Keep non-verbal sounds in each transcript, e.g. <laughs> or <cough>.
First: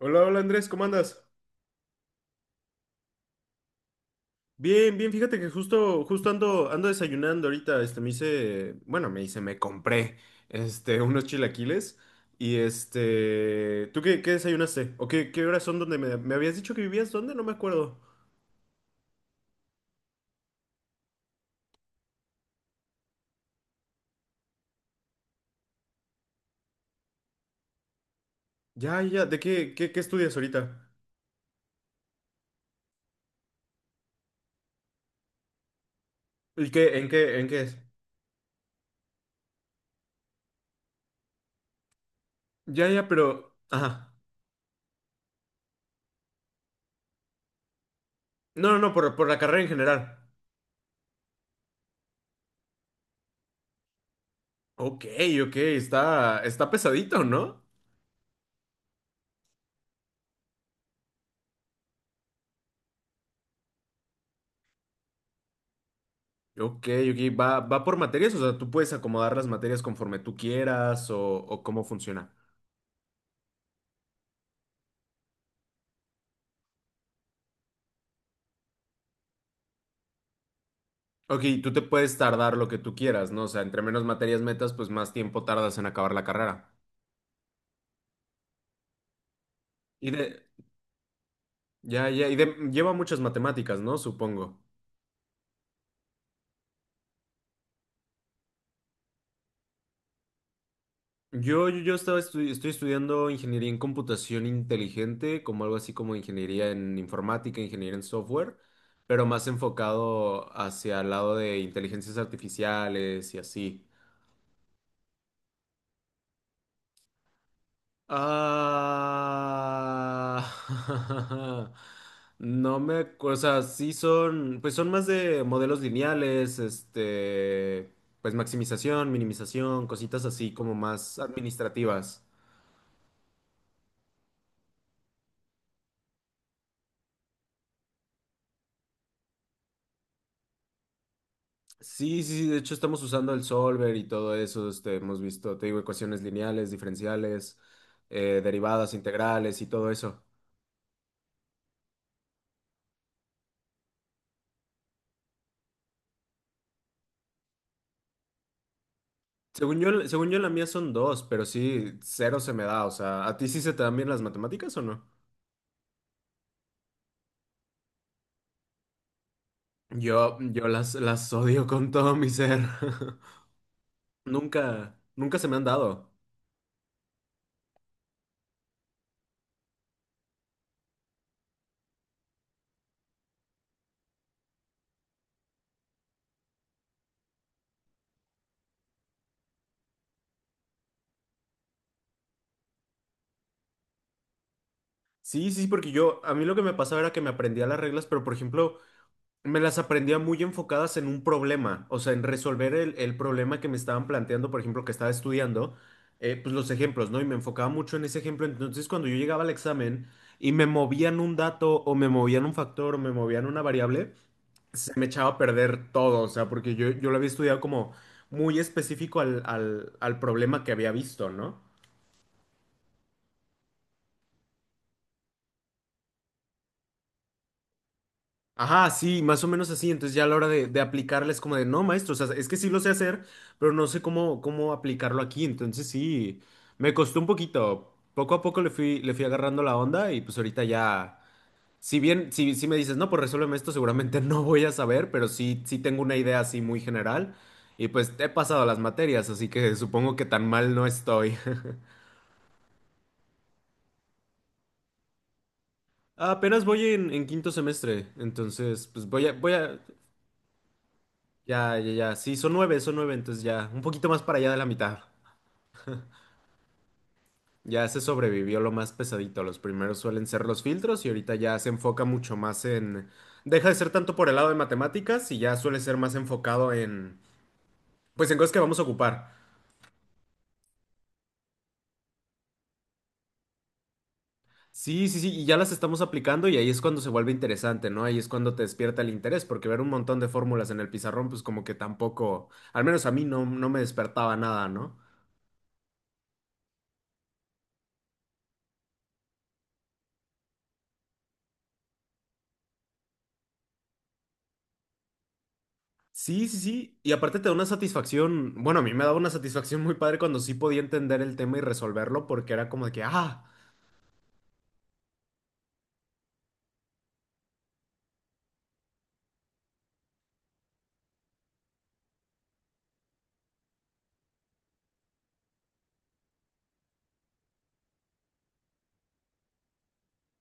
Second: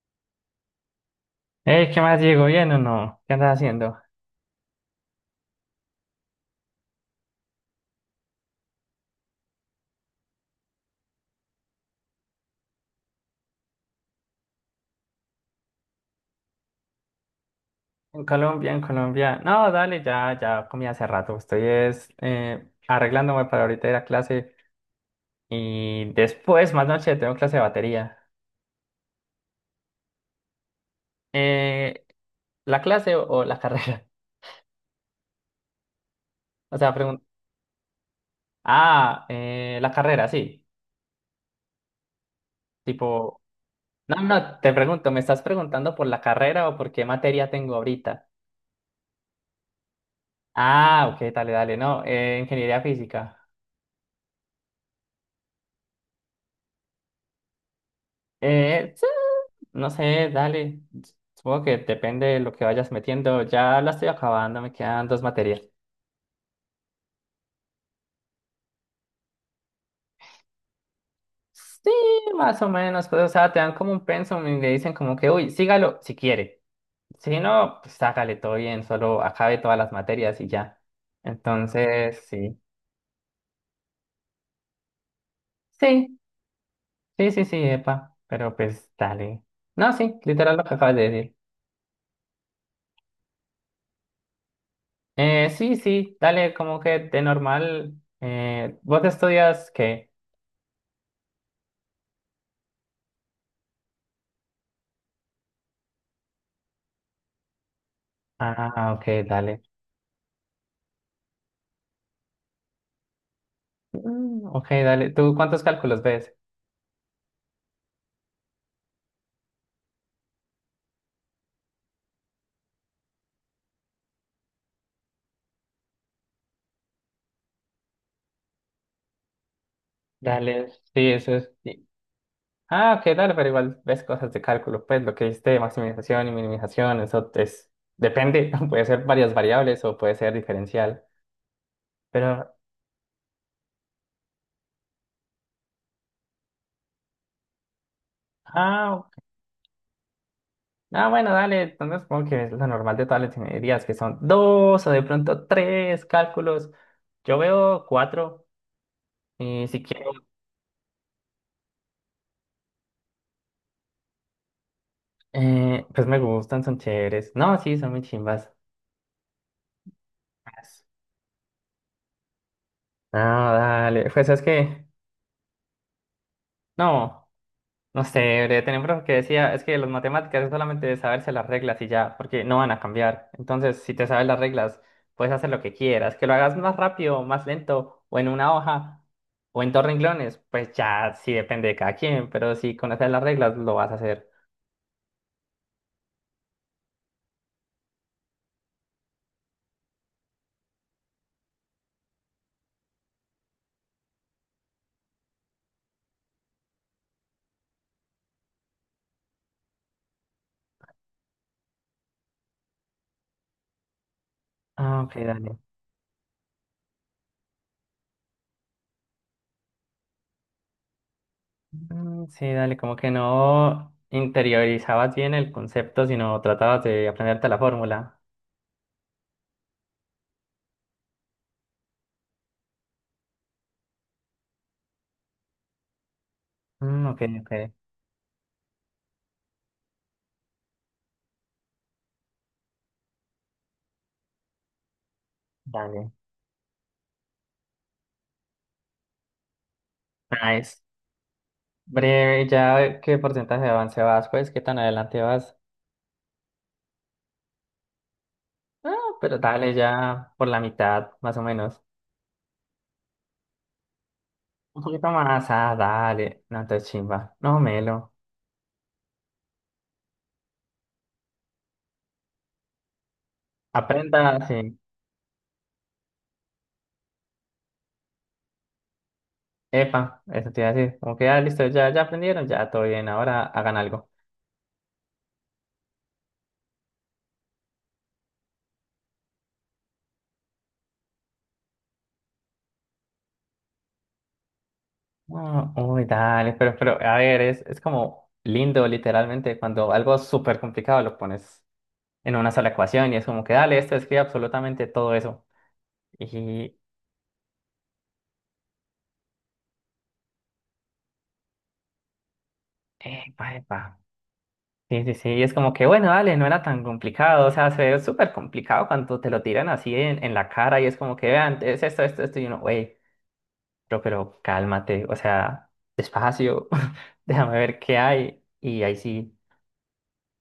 Hola, hola Andrés, ¿cómo andas? ¿Qué más, Diego? ¿Bien o no? ¿Qué andas haciendo? Bien, bien, fíjate que justo ando, desayunando ahorita, este, me hice, bueno, me compré, este, <laughs> unos chilaquiles y este, ¿tú qué, qué desayunaste? ¿O qué, qué horas son donde me habías dicho que vivías? ¿Dónde? No me acuerdo. En Colombia, en Colombia. No, dale, ya, ya comí hace rato. Estoy es arreglándome para ahorita ir a clase y después, más noche, tengo clase de batería. Ya, ya, ¿de qué, qué estudias ahorita? Eh, ¿La clase o la carrera? <laughs> ¿Y O sea, qué, en pregunto. qué, en qué es? Ah, la carrera, sí. Ya, ya, Tipo, pero, ajá. no, no, te pregunto, ¿me estás preguntando por la carrera o por qué materia tengo ahorita? No, no, no, por la carrera en general. Ah, ok, dale, dale, no, ingeniería física. Ok, ok, está, está pesadito, ¿no? Eh, No sé, dale. Supongo que depende de lo que vayas metiendo. Ya la estoy acabando, me quedan dos materias. Ok, ok, va, va por materias, o sea, tú puedes acomodar las materias conforme tú quieras o cómo Sí, funciona. más o menos. Pues, o sea, te dan como un pensum y le dicen como que, uy, sígalo si quiere. Si no, pues hágale todo bien, solo acabe todas las materias y ya. Ok, tú te puedes Entonces, tardar sí. lo que tú quieras, ¿no? O sea, entre menos materias metas, pues más tiempo tardas en acabar Sí, la carrera. sí, sí, sí, epa. Pero pues dale. No, Y sí, de, literal lo que acabas de decir. ya, ya, y de, lleva muchas matemáticas, ¿no? Supongo. Sí, sí, dale, como que de normal. ¿Vos estudias qué? Yo estaba estoy estudiando ingeniería en computación inteligente, como algo así como ingeniería en informática, ingeniería en software, Ah, ok, pero más dale. enfocado hacia el lado de inteligencias artificiales y así. Mm, ok, dale. ¿Tú cuántos cálculos ves? Ah, <laughs> no me acuerdo, o sea, sí son, pues son más de modelos lineales, este, pues maximización, minimización, cositas así Dale, como sí, más eso es, sí. administrativas. Ah, ok, dale, pero igual ves cosas de cálculo. Pues lo que viste de maximización y minimización, eso es. Depende, <laughs> puede ser varias variables o puede ser diferencial. Sí, sí, sí, Pero, de hecho estamos usando el solver y todo eso, este, hemos visto, te digo, ecuaciones lineales, diferenciales, derivadas, ah, ok. integrales y todo eso. Ah, bueno, dale. Entonces supongo que es lo normal de todas las ingenierías, que son dos o de pronto tres cálculos. Yo veo cuatro. Y si quiero, Según yo la mía son dos, pero sí, cero se me da, o sea, ¿a ti sí se te dan bien las matemáticas o no? Pues me gustan, son chéveres. No, sí, son muy chimbas. Yo las odio con todo mi ser. No, <laughs> dale. Pues es que. Nunca, nunca se me han dado. No. No sé, breve, tenía un profe que decía, es que las matemáticas es solamente de saberse las reglas y ya, porque no van a cambiar. Entonces, si te sabes las reglas, puedes hacer lo que quieras, que lo hagas más rápido, más lento, o en una hoja, o en dos renglones, pues ya sí depende de cada quien, pero si conoces las reglas, lo vas a hacer. Sí, sí, porque yo, a mí lo que me pasaba era que me aprendía las reglas, pero por ejemplo, me las aprendía muy enfocadas en un problema, o sea, en resolver el problema que me estaban planteando, por ejemplo, que estaba estudiando, pues los ejemplos, ¿no? Y me enfocaba mucho en ese ejemplo. Entonces, cuando yo llegaba al examen y me movían un dato o me movían un factor o me movían una variable, se Ah, me ok, echaba a dale. perder todo, o sea, porque yo lo había estudiado como muy específico al, al, al problema que había visto, ¿no? Mm, sí, dale, como que no interiorizabas bien el concepto, sino tratabas de aprenderte la fórmula. Ajá, sí, más o menos así, entonces ya a la hora de aplicarla es como de, no, maestro, o sea, es que sí lo sé hacer, pero no sé cómo, cómo aplicarlo aquí, entonces sí, me Mm, costó ok, un ok, poquito, poco a poco le fui agarrando la onda y pues ahorita ya, si bien, si, si me dices, no, pues resuélveme esto, seguramente <laughs> no voy a saber, pero sí, sí tengo dale. una idea así muy general. Y pues he pasado las materias, así que supongo que tan mal Nice. no estoy. Breve, ya qué porcentaje de avance vas, pues, qué tan adelante vas. Ah, apenas voy en quinto semestre, entonces Ah, pues voy a, pero voy dale, a, ya por la mitad, más o ya, menos. ya, ya, sí, son nueve, entonces ya, un poquito más para allá de la Un mitad. poquito más, ah, dale. No te chimba, no Ya se melo. sobrevivió lo más pesadito, los primeros suelen ser los filtros y ahorita ya se enfoca mucho más en, deja de ser tanto por el Aprenda, lado de sí. matemáticas y ya suele ser más enfocado en, pues en cosas que vamos a ocupar. Epa, eso te iba a decir. Como que ya listo, ya, ya aprendieron, ya todo bien, ahora hagan algo. Sí, sí, sí, y ya las estamos aplicando y ahí es cuando se vuelve interesante, ¿no? Ahí es cuando te despierta el interés, porque ver un montón de fórmulas en el pizarrón, pues como que tampoco, al menos a mí no, no me despertaba nada, ¿no? Ah, uy, dale, pero, a ver, es como lindo, literalmente, cuando algo súper complicado lo pones en una sola ecuación y es como que dale, esto escribe absolutamente todo eso. Sí, sí, Y, sí. Y aparte te da una satisfacción, bueno, a mí me daba una satisfacción muy padre cuando sí podía entender el tema y resolverlo porque era como de que, ah, epa, epa. Sí, sí, sí, es como que bueno, dale, no era tan complicado, o sea, se ve súper complicado cuando te lo tiran así en la cara y es como que vean, es esto, esto, esto, y uno, güey, pero cálmate, o sea, despacio, <laughs> déjame ver qué hay, y ahí sí,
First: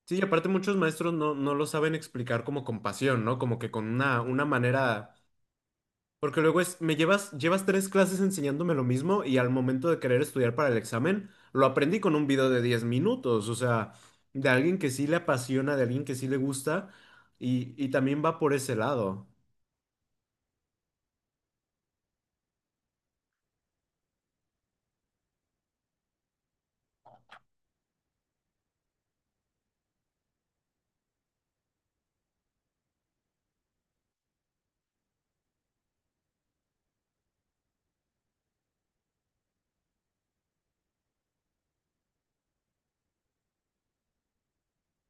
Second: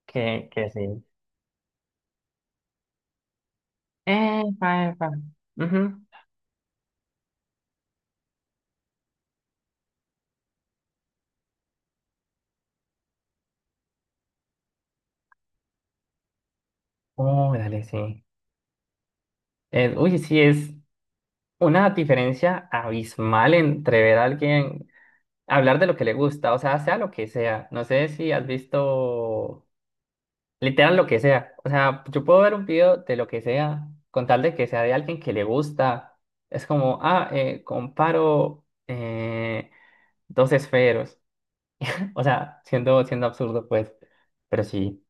sí, y aparte que muchos sí. maestros no, no lo saben explicar como con pasión, ¿no? Como que con una Pa, pa. manera, Ujú. porque luego es, me llevas, llevas tres clases enseñándome lo mismo y al momento de querer estudiar para el examen, lo aprendí con un video de 10 minutos, o sea, de alguien que sí le apasiona, de alguien que sí le gusta Oh, dale, y sí. también va por ese lado. Uy, sí, es una diferencia abismal entre ver a alguien hablar de lo que le gusta, o sea, sea lo que sea. No sé si has visto. Literal lo que sea. O sea, yo puedo ver un video de lo que sea, con tal de que sea de alguien que le gusta. Es como, ah, comparo dos esferos. O sea, siendo, siendo absurdo, pues. Pero sí.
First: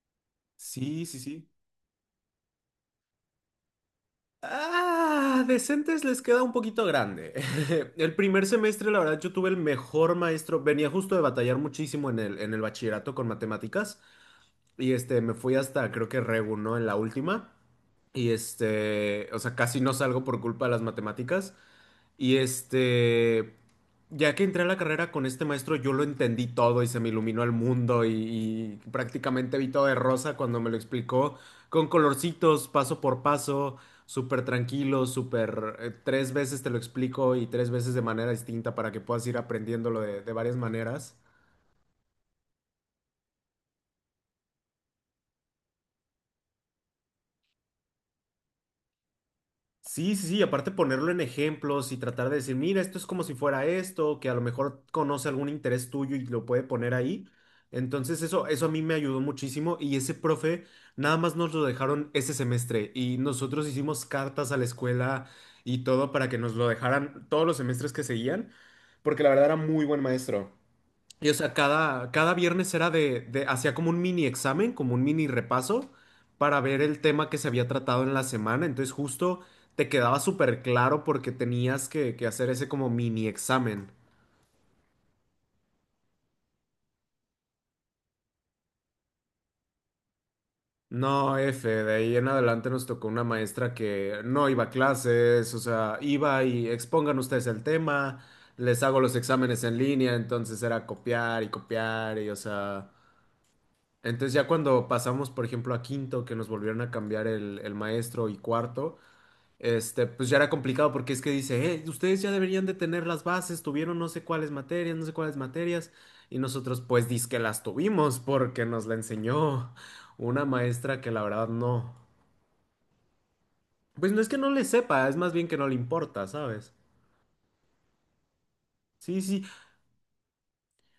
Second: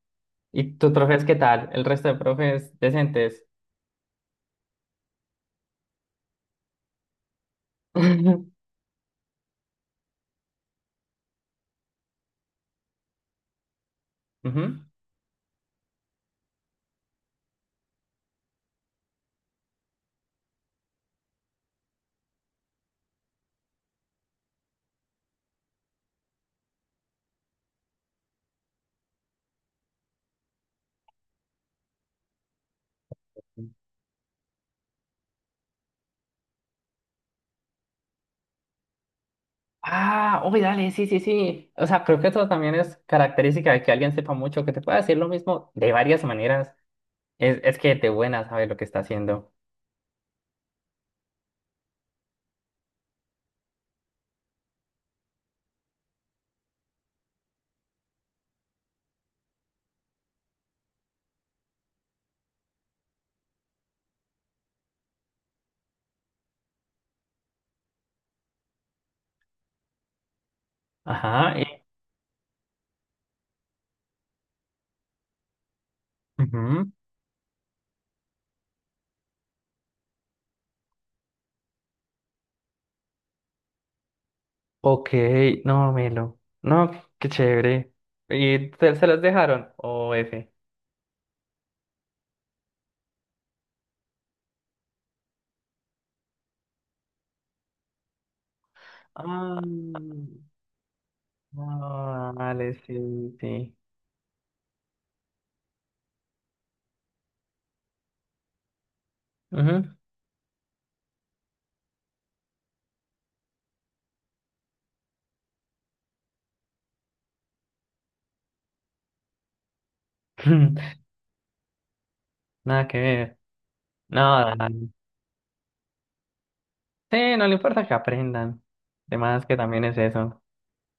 ¿Y tus Sí, sí, profes qué sí. tal? ¿El resto de profes decentes? Ah, decentes les queda un poquito grande. <laughs> El primer <laughs> semestre, la verdad, yo tuve el mejor maestro. Venía justo de batallar muchísimo en el bachillerato con matemáticas. Ujú. Y este, me fui hasta creo que Regu, ¿no? En la última. Y este, o sea, casi no salgo por culpa de las matemáticas. Y este, ya que entré a la carrera con este maestro, yo lo entendí todo y se me iluminó el mundo y prácticamente vi todo de rosa cuando me lo explicó con colorcitos, paso por paso, súper tranquilo, súper... tres veces te lo explico y tres veces de manera distinta para que puedas ir aprendiéndolo de Ah, varias uy, dale, sí, maneras. sí, sí. O sea, creo que eso también es característica de que alguien sepa mucho, que te pueda decir lo mismo de varias maneras. Es que de buena sabe lo que está haciendo. Sí, sí, sí, aparte ponerlo en ejemplos y tratar de decir, mira, esto es como si fuera esto, que a lo mejor conoce algún interés tuyo y lo puede poner ahí. Entonces eso a mí me ayudó muchísimo y ese profe nada más nos lo dejaron ese semestre y nosotros hicimos cartas a la escuela y todo para que nos lo dejaran todos los semestres que seguían, porque la verdad era muy buen maestro. Y o sea, Ajá. Y- cada, cada viernes era de, hacía como un mini examen, como un mini repaso para ver ujú. el tema que se había tratado en la semana. Entonces justo te quedaba súper claro porque tenías que hacer ese como mini examen. Ok, no, melo. No, qué chévere. ¿Y te- se las dejaron? ¿O F? No, F, de ahí en adelante nos tocó una maestra que no iba a clases, o sea, iba y expongan ustedes el tema, les hago los Ah, exámenes en línea, entonces era copiar y copiar y ah, o vale, sea... sí, sí. Entonces ya cuando pasamos, por ejemplo, a quinto, que nos volvieron a cambiar el maestro y cuarto, Ujú. este, pues ya era complicado porque es que dice, ustedes ya deberían de tener las bases, tuvieron no sé cuáles materias, no sé cuáles materias, y nosotros pues dizque las tuvimos porque nos la enseñó una maestra que <laughs> la verdad no. Nada que ver. Pues no es que no No, le dale. sepa, es más bien que no le importa, ¿sabes? Sí, no le importa que aprendan. Sí, sí. Además que también es eso.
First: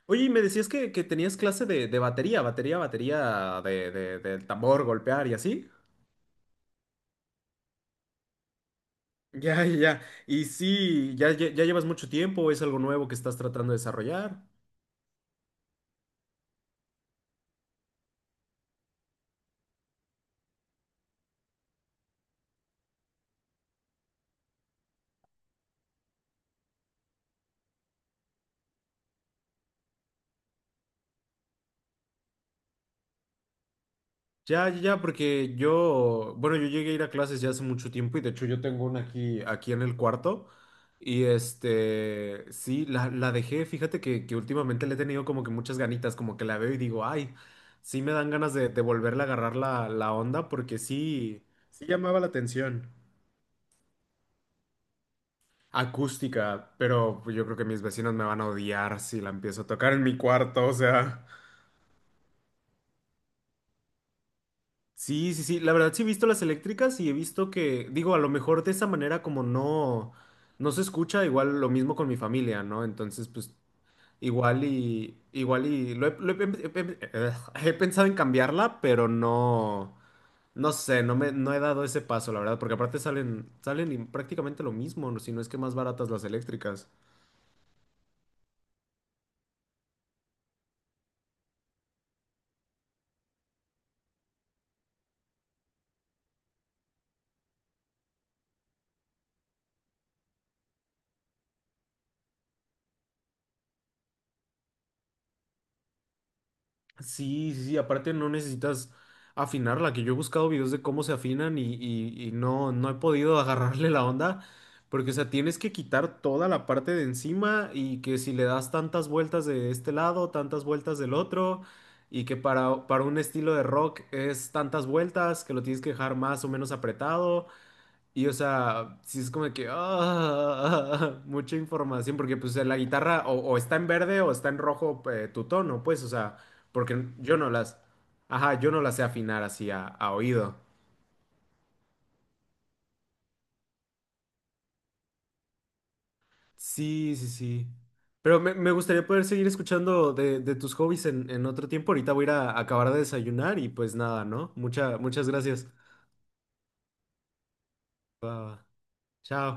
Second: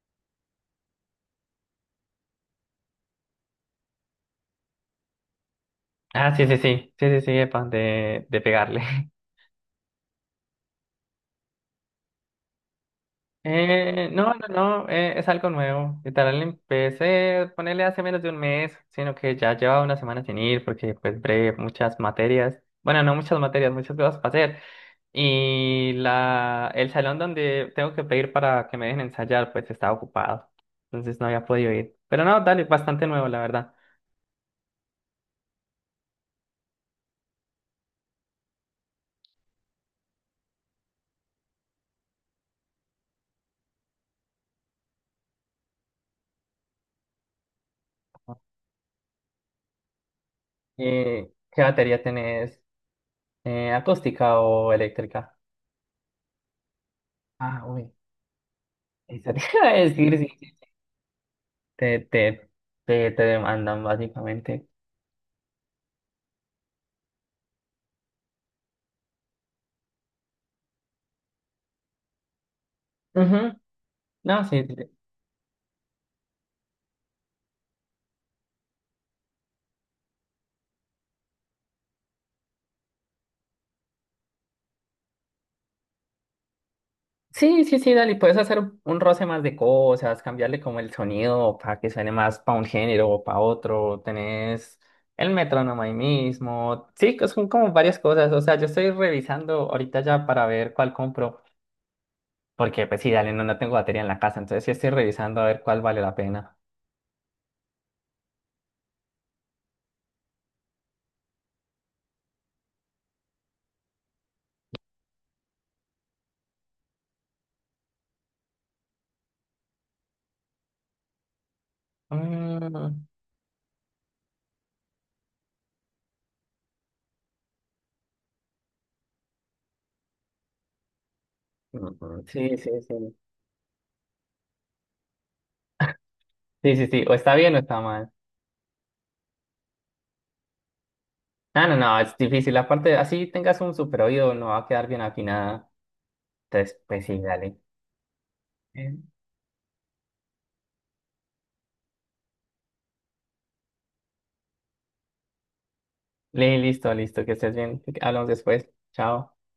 Oye, y me decías que tenías clase de batería, batería, batería de, del tambor, golpear y así. Ah, sí, sí, sí. Sí, sí, sí, epa, de pegarle. <laughs> Ya, ya. ya. Y sí, ya, ya, llevas mucho tiempo, es algo nuevo que estás tratando de no, desarrollar. no, no, es algo nuevo. Literal, empecé a ponerle hace menos de un mes, sino que ya llevaba una semana sin ir porque pues breve, muchas materias. Bueno, no muchas materias, muchas cosas para hacer. Y el salón donde tengo que pedir para que me dejen ensayar, pues estaba ocupado. Entonces no había podido ir. Pero no, dale, bastante nuevo, la verdad. Ya, ya, ya, porque yo, bueno, yo llegué a ir a clases ya hace mucho tiempo y de hecho yo tengo una aquí, aquí en el cuarto. Y este, sí, la dejé, fíjate que últimamente le he tenido como que muchas ganitas, como que la veo y digo, ay, sí me dan ganas de volverle a agarrar la, la onda porque sí, ¿Qué sí batería llamaba la tenés? atención. ¿Acústica o eléctrica? Acústica, pero pues, yo creo que Ah, mis uy, vecinos me van a odiar si la eso te empiezo a iba a tocar <laughs> en sí, mi decir, sí, cuarto, o sea. te, te, te demandan básicamente. Sí, sí, sí, la verdad sí he visto las eléctricas y he visto que, digo, a lo mejor de esa manera como no, no se escucha, igual lo mismo con mi familia, ¿no? Entonces, pues Ujú. No, igual sí, sí, y, igual y, lo he, he pensado en cambiarla, pero no, no sé, no me, no he dado ese paso, la verdad, porque aparte salen, salen y prácticamente lo mismo, ¿no? si no es que más baratas las eléctricas. sí, sí, sí, dale, puedes hacer un roce más de cosas, cambiarle como el sonido para que suene más para un género o para otro, tenés el metrónomo ahí mismo, sí, que son como varias cosas, o sea, yo estoy revisando ahorita ya para ver cuál compro, porque pues sí, dale, no, no tengo batería en la casa, entonces sí estoy revisando a ver cuál vale la pena. Sí, sí, sí, aparte no necesitas afinarla, que yo he buscado videos de cómo se afinan y, y no, no he podido <laughs> agarrarle la onda, porque o sea, tienes que quitar toda la parte de encima y que si le das tantas vueltas de este lado, tantas vueltas del otro, y que Mm, para un estilo de rock es tantas vueltas, que lo tienes que dejar más o menos apretado, y o sea, sí es como de que ah, <laughs> mucha información, mm, porque pues sí, sí, la sí. guitarra o está en verde o está en rojo tu tono, pues, o sea, Sí, sí, sí, porque o está yo no bien o las, está mal. ajá, yo no las sé afinar así a oído. No, no, no, es difícil. Aparte, así tengas un super oído, no va a quedar bien afinada. Entonces, pues Sí, sí, sí, dale. sí. Pero me Eh, gustaría poder seguir escuchando de tus hobbies en otro tiempo. Ahorita voy a ir a acabar de desayunar y pues nada, ¿no? Mucha, muchas gracias. Li- listo, listo, que estés bien. Va, Hablamos va. después. Chao. Chao.